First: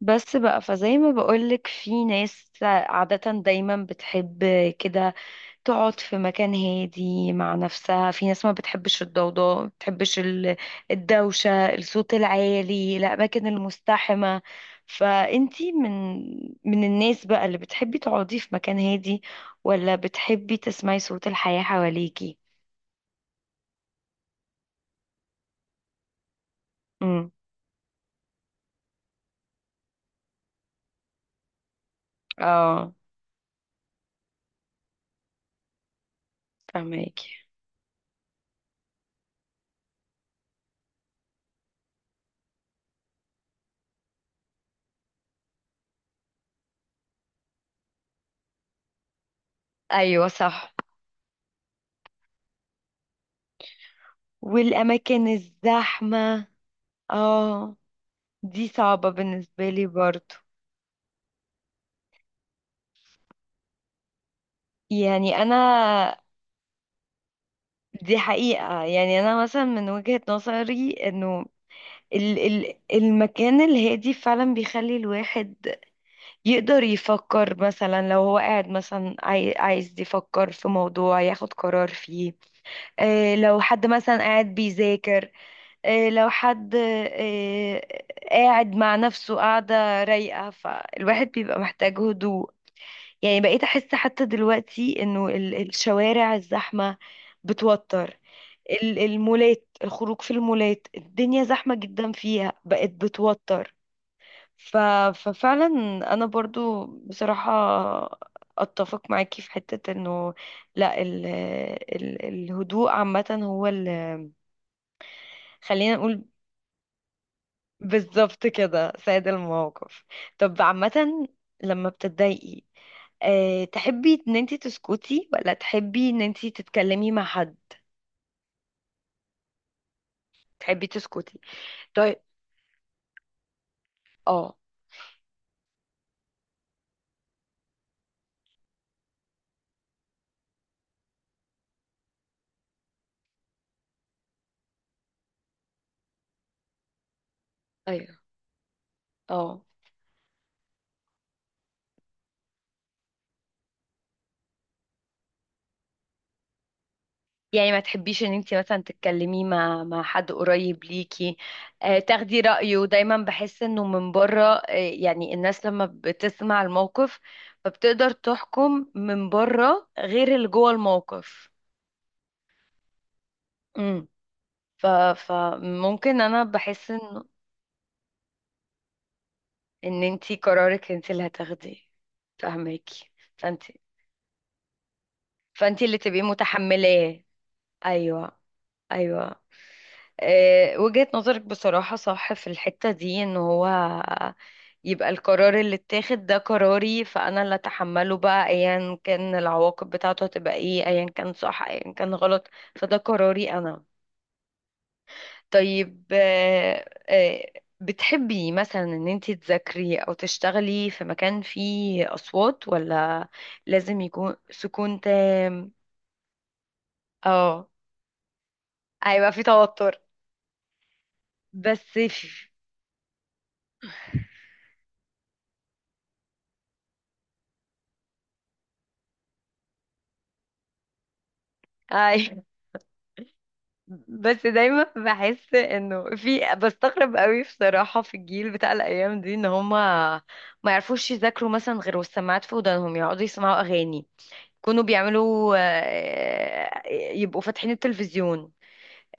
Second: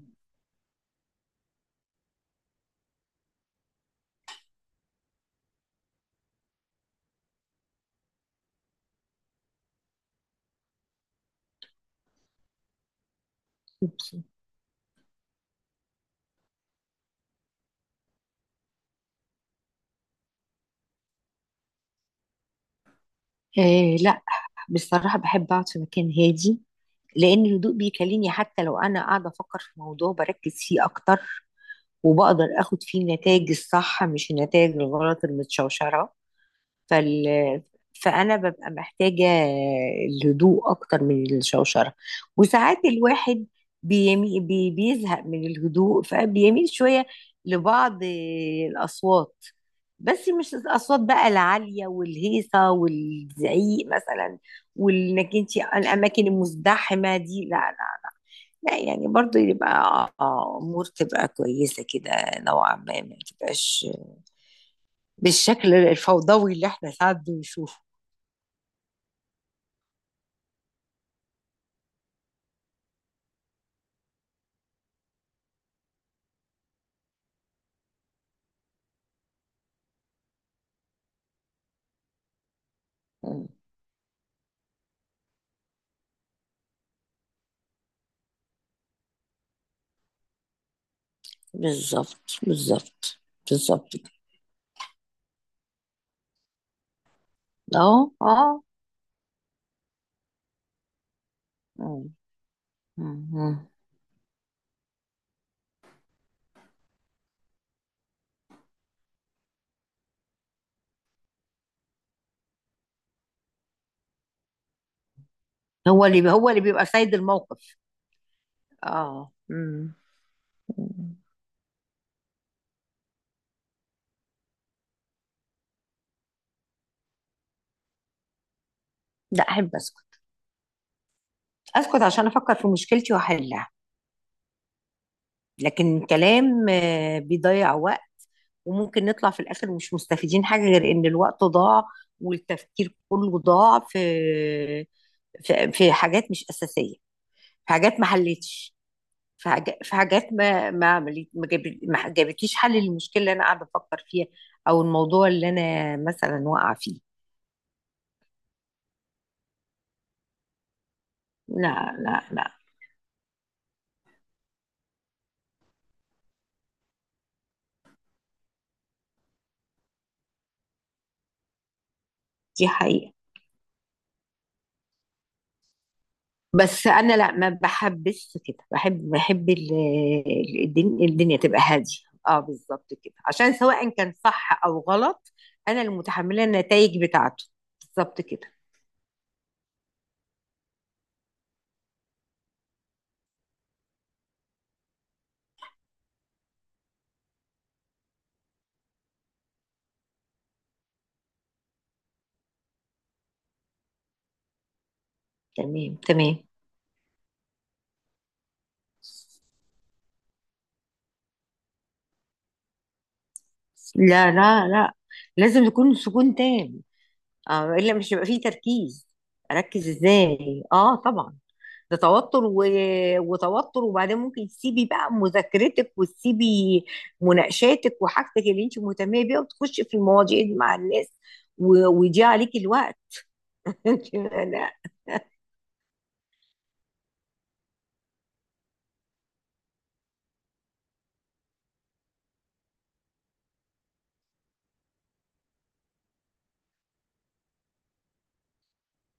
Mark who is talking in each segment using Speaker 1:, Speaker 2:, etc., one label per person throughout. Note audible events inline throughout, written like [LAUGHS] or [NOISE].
Speaker 1: بس بقى فزي ما بقولك، في ناس عادة دايما بتحب كده تقعد في مكان هادي مع نفسها، في ناس ما بتحبش الضوضاء، ما بتحبش الدوشة، الصوت العالي، الأماكن
Speaker 2: أوكي.
Speaker 1: المزدحمة. فأنتي من الناس بقى اللي بتحبي تقعدي في مكان هادي، ولا بتحبي تسمعي صوت الحياة حواليكي؟
Speaker 2: آه، لا. بصراحة بحب أقعد في مكان هادي،
Speaker 1: امم
Speaker 2: لأن الهدوء بيكلمني. حتى لو أنا قاعدة أفكر في موضوع بركز فيه أكتر، وبقدر أخد
Speaker 1: اه،
Speaker 2: فيه النتائج الصح، مش النتائج الغلط المتشوشرة. فال
Speaker 1: فهماكي.
Speaker 2: فانا ببقى محتاجه الهدوء اكتر من الشوشره. وساعات الواحد بيزهق من الهدوء، فبيميل شويه لبعض الاصوات.
Speaker 1: ايوه
Speaker 2: بس مش
Speaker 1: صح،
Speaker 2: الاصوات بقى العاليه والهيصه والزعيق مثلا.
Speaker 1: والأماكن
Speaker 2: وانك انت، الاماكن
Speaker 1: الزحمة.
Speaker 2: المزدحمه دي، لا
Speaker 1: اه،
Speaker 2: لا.
Speaker 1: دي
Speaker 2: لا يعني،
Speaker 1: صعبة
Speaker 2: برضو
Speaker 1: بالنسبة لي
Speaker 2: يبقى
Speaker 1: برضو.
Speaker 2: امور تبقى كويسه كده، نوعا ما تبقاش
Speaker 1: يعني أنا،
Speaker 2: بالشكل الفوضوي اللي احنا ساعات بنشوفه.
Speaker 1: دي حقيقة، يعني أنا مثلا من وجهة نظري أنه ال المكان الهادي فعلا بيخلي الواحد يقدر يفكر، مثلا لو هو قاعد مثلا عايز يفكر في موضوع ياخد قرار فيه، آه
Speaker 2: مم.
Speaker 1: لو حد مثلا قاعد بيذاكر، آه لو حد قاعد مع نفسه، قاعدة رايقة، فالواحد بيبقى محتاج
Speaker 2: بالظبط،
Speaker 1: هدوء.
Speaker 2: بالظبط،
Speaker 1: يعني بقيت احس
Speaker 2: بالظبط كده.
Speaker 1: حتى دلوقتي انه الشوارع الزحمة
Speaker 2: اهو،
Speaker 1: بتوتر،
Speaker 2: اه.
Speaker 1: المولات، الخروج في المولات، الدنيا زحمة جدا
Speaker 2: مم.
Speaker 1: فيها، بقت
Speaker 2: مم.
Speaker 1: بتوتر. ف... ففعلا انا برضو بصراحة اتفق معاكي في حتة انه، لا الهدوء عامة هو خلينا
Speaker 2: هو
Speaker 1: نقول،
Speaker 2: اللي هو اللي بيبقى سيد الموقف.
Speaker 1: بالظبط كده، سيد
Speaker 2: اه، مم.
Speaker 1: الموقف. طب
Speaker 2: مم.
Speaker 1: عامة، لما بتتضايقي، أه، تحبي ان انتي تسكتي ولا تحبي ان انتي تتكلمي مع حد؟
Speaker 2: لا، احب اسكت.
Speaker 1: تحبي تسكتي.
Speaker 2: اسكت
Speaker 1: طيب،
Speaker 2: عشان افكر في مشكلتي واحلها.
Speaker 1: اه.
Speaker 2: لكن الكلام بيضيع وقت، وممكن نطلع في الاخر مش مستفيدين حاجه غير ان الوقت ضاع، والتفكير كله ضاع في في حاجات مش اساسيه، في حاجات ما
Speaker 1: ايوه،
Speaker 2: حلتش، في
Speaker 1: اه،
Speaker 2: حاجات في حاجات ما عملت، ما جابتليش حل للمشكله اللي انا قاعده افكر فيها، او الموضوع اللي انا مثلا واقعه فيه.
Speaker 1: يعني ما تحبيش ان انتي مثلا تتكلمي مع حد قريب ليكي،
Speaker 2: لا
Speaker 1: أه،
Speaker 2: لا
Speaker 1: تاخدي
Speaker 2: لا.
Speaker 1: رأيه؟ دايما بحس انه من بره، أه، يعني الناس لما بتسمع الموقف فبتقدر تحكم من بره غير اللي جوه الموقف.
Speaker 2: دي حقيقه.
Speaker 1: امم، ف فممكن انا
Speaker 2: بس
Speaker 1: بحس
Speaker 2: انا
Speaker 1: انه
Speaker 2: لا، ما بحبش كده. بحب
Speaker 1: ان انتي قرارك
Speaker 2: الدنيا,
Speaker 1: انتي اللي
Speaker 2: الدنيا تبقى
Speaker 1: هتاخديه.
Speaker 2: هاديه. اه، بالظبط
Speaker 1: فاهماكي.
Speaker 2: كده، عشان
Speaker 1: فانت
Speaker 2: سواء كان صح او غلط، انا
Speaker 1: فانت
Speaker 2: اللي
Speaker 1: اللي تبقي
Speaker 2: متحمله النتائج
Speaker 1: متحملاه.
Speaker 2: بتاعته. بالظبط
Speaker 1: ايوه،
Speaker 2: كده.
Speaker 1: ايوه، آه، وجهة نظرك بصراحة صح في الحتة دي، ان هو يبقى القرار اللي اتاخد ده قراري، فانا اللي اتحمله بقى، ايا كان العواقب بتاعته هتبقى ايه، ايا كان صح ايا كان غلط، فده قراري انا.
Speaker 2: تمام،
Speaker 1: طيب،
Speaker 2: تمام.
Speaker 1: آه، آه، بتحبي مثلا ان انت تذاكري او تشتغلي في مكان فيه اصوات، ولا لازم
Speaker 2: لا
Speaker 1: يكون
Speaker 2: لا لا،
Speaker 1: سكون
Speaker 2: لازم
Speaker 1: تام؟
Speaker 2: يكون سكون تام. اه،
Speaker 1: اه،
Speaker 2: الا مش هيبقى فيه تركيز.
Speaker 1: هيبقى في
Speaker 2: اركز
Speaker 1: توتر.
Speaker 2: ازاي؟ اه، طبعا.
Speaker 1: بس
Speaker 2: ده
Speaker 1: في،
Speaker 2: توتر، وتوتر، وبعدين ممكن تسيبي بقى مذاكرتك، وتسيبي مناقشاتك وحاجتك اللي انت مهتمه بيها، وتخشي في المواضيع دي مع الناس،
Speaker 1: اي،
Speaker 2: ويضيع عليكي الوقت. [LAUGHS]
Speaker 1: بس
Speaker 2: لا
Speaker 1: دايما بحس انه في، بستغرب قوي بصراحة في الجيل بتاع الايام دي ان هما ما يعرفوش يذاكروا مثلا غير والسماعات في ودانهم يقعدوا يسمعوا اغاني. كانوا بيعملوا، آه، يبقوا فاتحين التلفزيون.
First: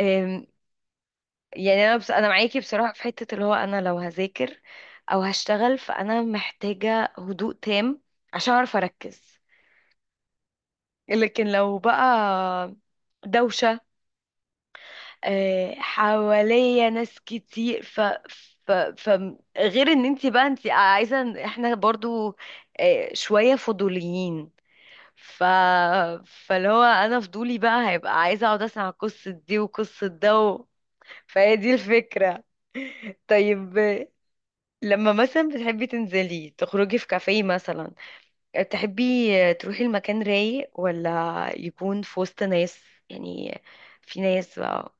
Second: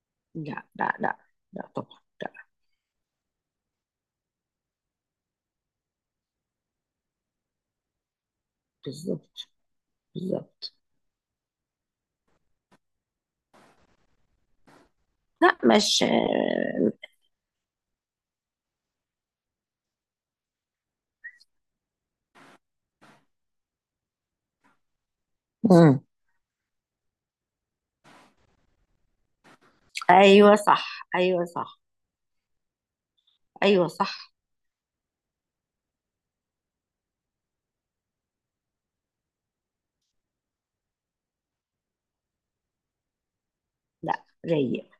Speaker 1: آم،
Speaker 2: لا لا لا. لا
Speaker 1: يعني انا
Speaker 2: طبعا،
Speaker 1: بس، انا
Speaker 2: لا.
Speaker 1: معاكي بصراحة في حتة اللي هو، انا لو هذاكر او هشتغل فانا محتاجة هدوء تام عشان اعرف اركز.
Speaker 2: بالظبط، بالظبط.
Speaker 1: لكن لو بقى دوشة،
Speaker 2: لا،
Speaker 1: آه،
Speaker 2: مش.
Speaker 1: حواليا ناس كتير، ف ف ف غير ان انت بقى انت عايزه، احنا برضو، آه، شويه فضوليين، ف
Speaker 2: مم.
Speaker 1: فاللي هو انا فضولي بقى هيبقى عايزه اقعد اسمع قصه دي وقصه ده
Speaker 2: ايوه
Speaker 1: و...
Speaker 2: صح، ايوه
Speaker 1: فهي دي
Speaker 2: صح،
Speaker 1: الفكره. طيب،
Speaker 2: ايوه
Speaker 1: آه،
Speaker 2: صح.
Speaker 1: لما مثلا بتحبي تنزلي تخرجي في كافيه مثلا، تحبي تروحي المكان رايق ولا يكون في وسط ناس؟ يعني في
Speaker 2: لا،
Speaker 1: ناس
Speaker 2: رايق.
Speaker 1: بقى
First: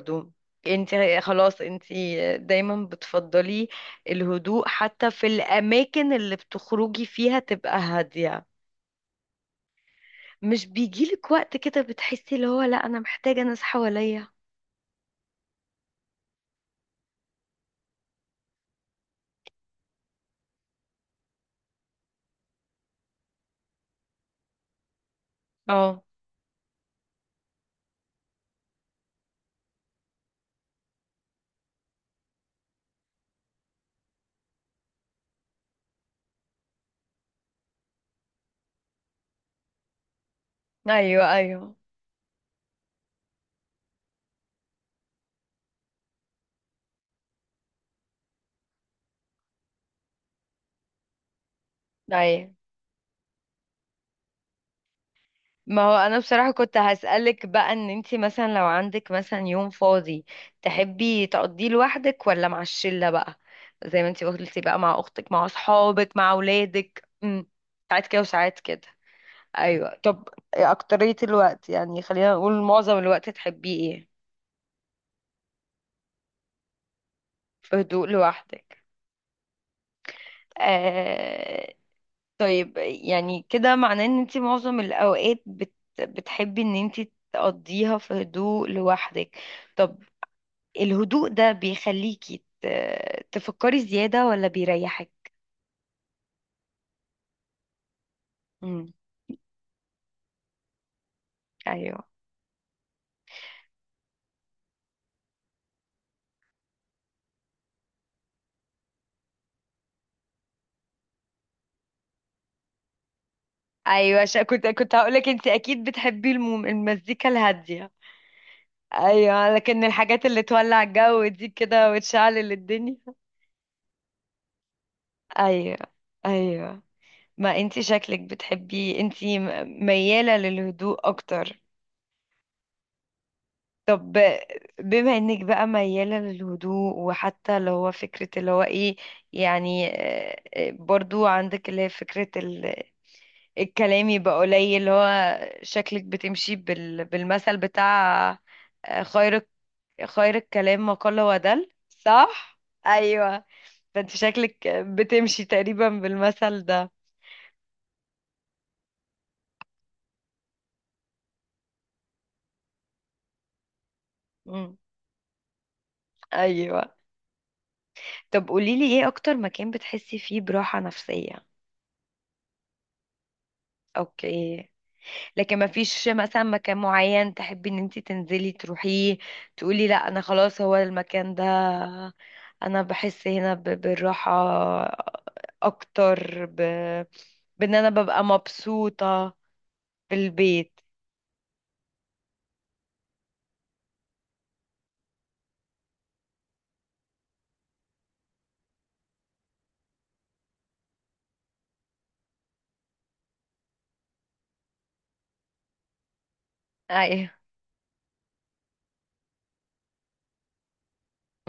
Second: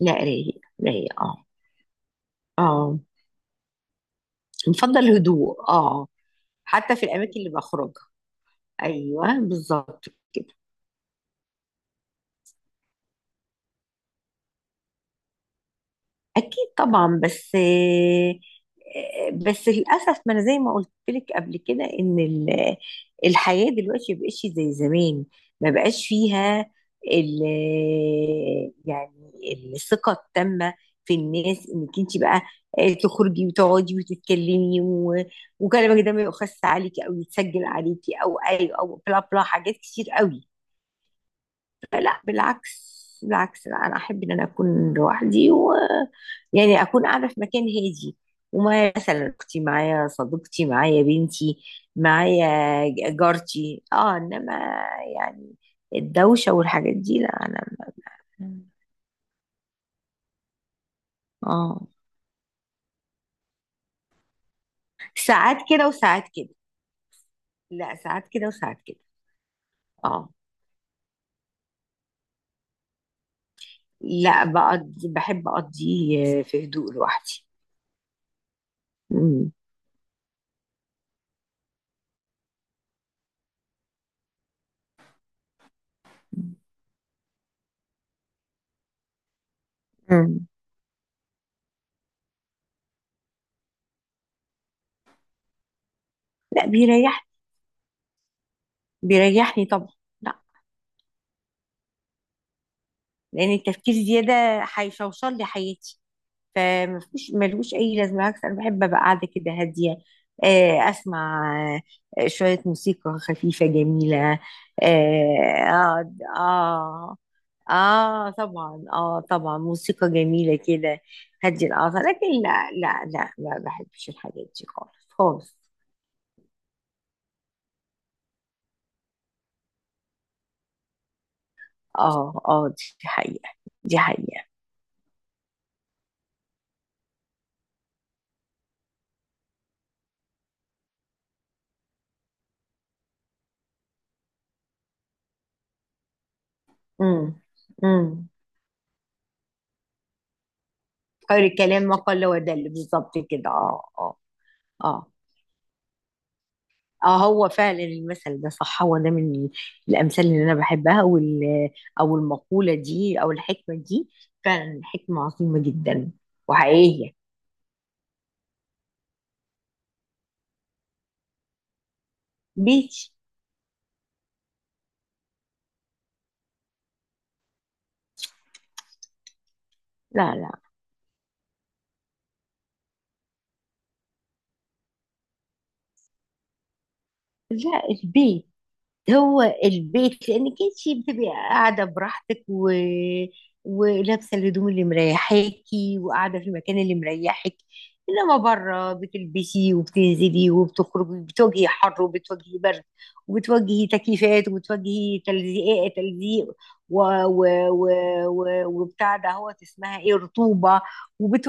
Speaker 2: لا، رايق.
Speaker 1: انت
Speaker 2: رايق، اه.
Speaker 1: خلاص انت دايما
Speaker 2: اه.
Speaker 1: بتفضلي الهدوء حتى
Speaker 2: نفضل
Speaker 1: في
Speaker 2: هدوء، اه.
Speaker 1: الاماكن اللي
Speaker 2: حتى في
Speaker 1: بتخرجي
Speaker 2: الاماكن
Speaker 1: فيها
Speaker 2: اللي
Speaker 1: تبقى
Speaker 2: بخرجها.
Speaker 1: هادية.
Speaker 2: ايوه بالظبط كده.
Speaker 1: مش بيجيلك وقت كده بتحسي اللي هو، لا انا محتاجة ناس حواليا؟
Speaker 2: اكيد طبعا، بس بس للاسف، ما انا زي ما قلت لك قبل كده ان الحياه دلوقتي ما بقتش زي زمان. ما
Speaker 1: اه،
Speaker 2: بقاش فيها ال يعني الثقه التامه في الناس، انك انت بقى تخرجي وتقعدي وتتكلمي، و- وكلامك ده ما يؤخذش عليكي او يتسجل عليكي او اي او بلا بلا، حاجات كتير قوي.
Speaker 1: ايوه، ايوه،
Speaker 2: لا بالعكس. بالعكس، لا. انا احب ان انا اكون لوحدي، و يعني اكون قاعده في مكان هادي. ومعايا مثلا اختي، معايا صديقتي، معايا بنتي، معايا
Speaker 1: ايوه.
Speaker 2: جارتي، اه. انما يعني
Speaker 1: ما هو انا بصراحة
Speaker 2: الدوشه
Speaker 1: كنت
Speaker 2: والحاجات دي، لا
Speaker 1: هسألك
Speaker 2: انا
Speaker 1: بقى، ان انتي مثلا
Speaker 2: ما-
Speaker 1: لو عندك مثلا يوم فاضي تحبي تقضيه
Speaker 2: اه.
Speaker 1: لوحدك ولا مع الشلة بقى، زي ما انتي قلتي بقى، مع اختك مع
Speaker 2: ساعات كده
Speaker 1: اصحابك
Speaker 2: وساعات
Speaker 1: مع
Speaker 2: كده.
Speaker 1: اولادك؟ امم،
Speaker 2: لا،
Speaker 1: ساعات كده
Speaker 2: ساعات كده
Speaker 1: وساعات كده،
Speaker 2: وساعات كده.
Speaker 1: ايوه. طب
Speaker 2: اه.
Speaker 1: إيه اكترية الوقت، يعني خلينا نقول معظم الوقت تحبيه ايه؟
Speaker 2: لا، بحب اقضي في هدوء لوحدي.
Speaker 1: في هدوء لوحدك.
Speaker 2: مم.
Speaker 1: آه... طيب يعني كده معناه ان انتي معظم الاوقات بتحبي ان انتي تقضيها في هدوء لوحدك. طب
Speaker 2: مم.
Speaker 1: الهدوء ده بيخليكي تفكري زيادة ولا بيريحك؟
Speaker 2: لا، بيريحني.
Speaker 1: امم،
Speaker 2: بيريحني طبعا. لا،
Speaker 1: ايوه،
Speaker 2: لان التفكير زياده هيشوشر لي حياتي، فمفيش، ملوش اي لازمه. بالعكس، انا بحب ابقى قاعده كده هاديه. اسمع شويه موسيقى خفيفه
Speaker 1: ايوه،
Speaker 2: جميله.
Speaker 1: عشان كنت هقولك انت اكيد
Speaker 2: اقعد،
Speaker 1: بتحبي
Speaker 2: اه.
Speaker 1: المزيكا الهادية.
Speaker 2: اه طبعا، اه
Speaker 1: ايوه،
Speaker 2: طبعا،
Speaker 1: لكن
Speaker 2: موسيقى
Speaker 1: الحاجات اللي
Speaker 2: جميله
Speaker 1: تولع
Speaker 2: كده.
Speaker 1: الجو دي
Speaker 2: هدي
Speaker 1: كده
Speaker 2: الاعصاب. لكن
Speaker 1: وتشعل
Speaker 2: لا
Speaker 1: الدنيا.
Speaker 2: لا لا، ما بحبش الحاجات دي خالص خالص.
Speaker 1: ايوه، ايوه، ما انت شكلك بتحبي انت، ميالة للهدوء اكتر.
Speaker 2: اه، اه. دي حقيقه. دي
Speaker 1: طب
Speaker 2: حقيقه.
Speaker 1: بما انك بقى ميالة للهدوء، وحتى اللي هو فكرة اللي هو ايه، يعني، آه، آه، برضو عندك اللي هي فكرة الكلام يبقى قليل، اللي هو شكلك بتمشي
Speaker 2: امم،
Speaker 1: بالمثل
Speaker 2: امم.
Speaker 1: بتاع، آه، خير، خير الكلام ما قل
Speaker 2: خير
Speaker 1: ودل،
Speaker 2: الكلام ما قل
Speaker 1: صح؟
Speaker 2: ودل. بالظبط
Speaker 1: ايوه،
Speaker 2: كده، اه
Speaker 1: فانت
Speaker 2: اه.
Speaker 1: شكلك
Speaker 2: اه،
Speaker 1: بتمشي تقريبا بالمثل ده.
Speaker 2: اه، هو فعلا المثل ده صح. هو ده من الامثال اللي انا بحبها، او المقوله دي، او الحكمه دي.
Speaker 1: مم.
Speaker 2: فعلا حكمه عظيمه جدا
Speaker 1: ايوه،
Speaker 2: وحقيقيه.
Speaker 1: طب قوليلي ايه اكتر مكان بتحسي فيه براحة نفسية؟
Speaker 2: بيت.
Speaker 1: اوكي، لكن ما فيش مثلا مكان معين تحبي ان انت تنزلي تروحيه، تقولي لا انا
Speaker 2: لا لا
Speaker 1: خلاص هو المكان ده، انا بحس هنا بالراحة اكتر ب... بان
Speaker 2: لا،
Speaker 1: انا ببقى
Speaker 2: البيت.
Speaker 1: مبسوطة.
Speaker 2: هو
Speaker 1: في
Speaker 2: البيت، لانك
Speaker 1: البيت،
Speaker 2: انت بتبقي قاعده براحتك، و... ولابسه الهدوم اللي مريحاكي، وقاعده في المكان اللي مريحك. انما بره، بتلبسي وبتنزلي وبتخرجي، بتواجهي حر وبتواجهي برد وبتواجهي تكييفات وبتواجهي تلزيق، تلزيق، و...
Speaker 1: ايوه.
Speaker 2: و... و... و... وبتاع ده، هو اسمها ايه، رطوبه.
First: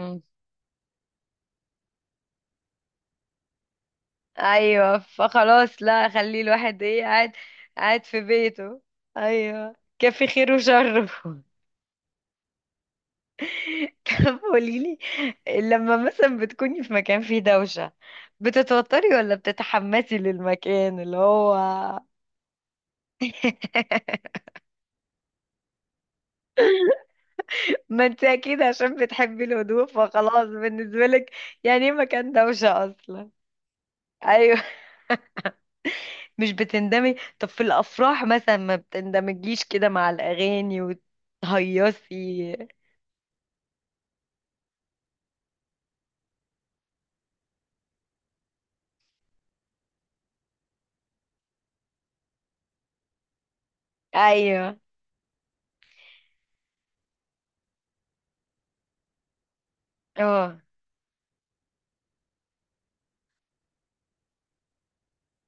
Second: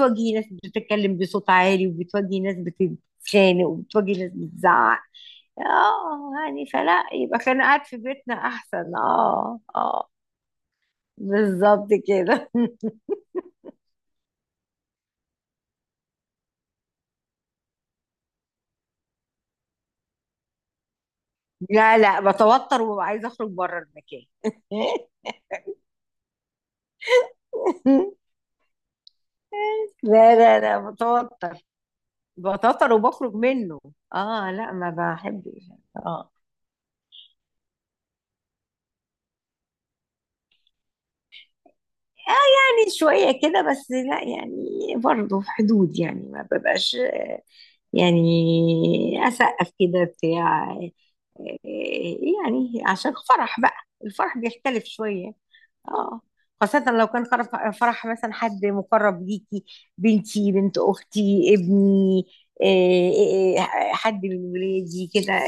Speaker 1: مم.
Speaker 2: ناس بتتكلم بصوت عالي، وبتواجهي ناس بتتخانق، وبتواجهي ناس
Speaker 1: ايوه،
Speaker 2: بتزعق.
Speaker 1: فخلاص لا،
Speaker 2: اه،
Speaker 1: خلي
Speaker 2: يعني
Speaker 1: الواحد ايه،
Speaker 2: فلا،
Speaker 1: قاعد
Speaker 2: يبقى كان قاعد في
Speaker 1: قاعد في
Speaker 2: بيتنا
Speaker 1: بيته.
Speaker 2: احسن، اه
Speaker 1: ايوه،
Speaker 2: اه.
Speaker 1: كافي خيره وشره.
Speaker 2: بالظبط كده. [LAUGHS]
Speaker 1: [LAUGHS] طب قوليلي، لما مثلا بتكوني في مكان فيه دوشة، بتتوتري ولا بتتحمسي للمكان اللي هو؟
Speaker 2: لا لا، بتوتر وببقى عايزه اخرج بره المكان.
Speaker 1: [LAUGHS]
Speaker 2: [LAUGHS]
Speaker 1: ما انت اكيد عشان بتحبي الهدوء
Speaker 2: لا
Speaker 1: فخلاص
Speaker 2: لا لا،
Speaker 1: بالنسبة لك،
Speaker 2: بتوتر.
Speaker 1: يعني ايه مكان دوشة
Speaker 2: بتوتر
Speaker 1: اصلا؟
Speaker 2: وبخرج منه. اه،
Speaker 1: ايوه،
Speaker 2: لا ما بحبش، اه.
Speaker 1: مش بتندمي؟ طب في الافراح مثلا، ما بتندمجيش كده مع الاغاني وتهيصي؟
Speaker 2: يعني شويه كده، بس لا يعني. برضه في حدود، يعني ما ببقاش يعني اسقف كده بتاع. يعني عشان فرح بقى، الفرح
Speaker 1: ايوه،
Speaker 2: بيختلف شوية، اه. خاصة لو كان فرح مثلا حد مقرب ليكي، بنتي،
Speaker 1: اه،
Speaker 2: بنت أختي، ابني، إيه، إيه، إيه، حد من ولادي كده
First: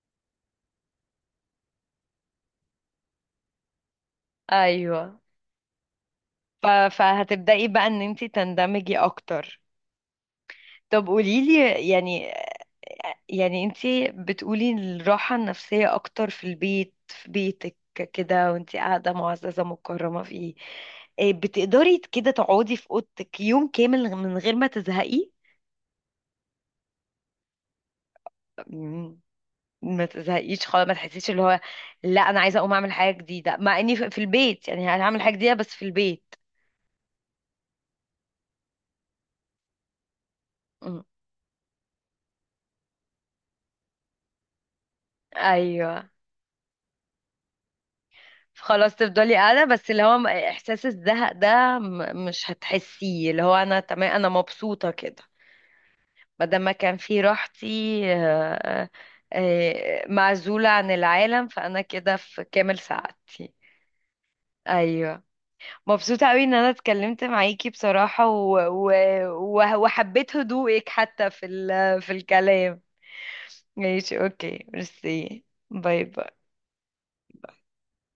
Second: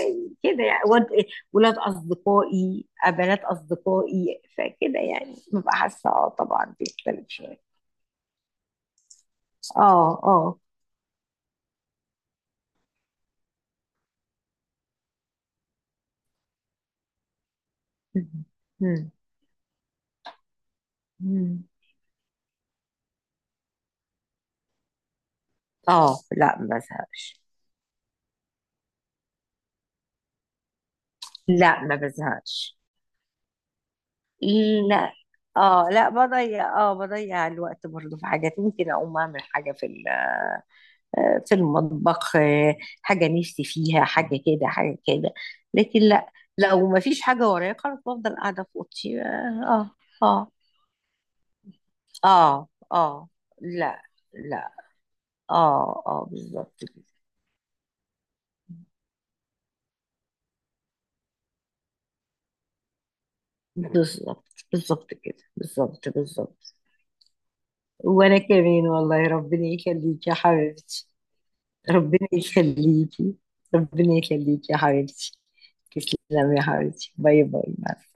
Speaker 2: كده. يعني ولاد أصدقائي، بنات أصدقائي، فكده
Speaker 1: ايوه،
Speaker 2: يعني ببقى حاسة، اه طبعا بيختلف
Speaker 1: فهتبدأي
Speaker 2: شوية.
Speaker 1: بقى ان انت تندمجي اكتر.
Speaker 2: اه، اه.
Speaker 1: طب قوليلي، يعني يعني انتي بتقولي الراحة النفسية اكتر في البيت، في بيتك
Speaker 2: مم.
Speaker 1: كده، وانتي
Speaker 2: مم.
Speaker 1: قاعدة معززة مكرمة فيه. إيه، آه،
Speaker 2: مم.
Speaker 1: بتقدري كده تقعدي في اوضتك يوم كامل من غير ما تزهقي؟
Speaker 2: اه لا، ما بزهقش.
Speaker 1: مم، ما تزهقيش خالص، ما تحسيش اللي هو،
Speaker 2: لا، ما
Speaker 1: لا انا عايزة اقوم
Speaker 2: بزهقش.
Speaker 1: اعمل حاجة جديدة، مع اني في في البيت، يعني
Speaker 2: لا،
Speaker 1: هعمل حاجة جديدة بس في
Speaker 2: اه، لا،
Speaker 1: البيت.
Speaker 2: بضيع الوقت برضه. في حاجات ممكن اقوم اعمل حاجه
Speaker 1: مم.
Speaker 2: في المطبخ، حاجه نفسي فيها، حاجه كده، حاجه كده. لكن
Speaker 1: ايوه،
Speaker 2: لا، لو ما فيش حاجه ورايا، خلاص بفضل قاعده في
Speaker 1: خلاص
Speaker 2: اوضتي،
Speaker 1: تفضلي قاعدة، بس
Speaker 2: اه.
Speaker 1: اللي هو
Speaker 2: اه
Speaker 1: احساس الزهق ده مش
Speaker 2: اه اه. آه.
Speaker 1: هتحسيه، اللي هو انا
Speaker 2: لا.
Speaker 1: تمام، انا
Speaker 2: لا.
Speaker 1: مبسوطة كده،
Speaker 2: اه اه،
Speaker 1: بدل ما
Speaker 2: بالظبط
Speaker 1: كان
Speaker 2: كده.
Speaker 1: في راحتي، آه، آه، معزولة عن العالم، فأنا كده في كامل سعادتي.
Speaker 2: بالظبط، بالظبط
Speaker 1: أيوة.
Speaker 2: كده، بالظبط،
Speaker 1: مبسوطة أوي إن أنا
Speaker 2: بالظبط.
Speaker 1: اتكلمت معاكي بصراحة،
Speaker 2: وانا كمان والله، ربنا
Speaker 1: و-
Speaker 2: يخليك يا
Speaker 1: وحبيت هدوءك
Speaker 2: حبيبتي.
Speaker 1: حتى في في
Speaker 2: ربنا
Speaker 1: الكلام.
Speaker 2: يخليكي. ربنا
Speaker 1: ماشي، أوكي،
Speaker 2: يخليكي يا حبيبتي.
Speaker 1: ميرسي. باي باي.
Speaker 2: تسلمي يا حبيبتي، باي باي، مع السلامة.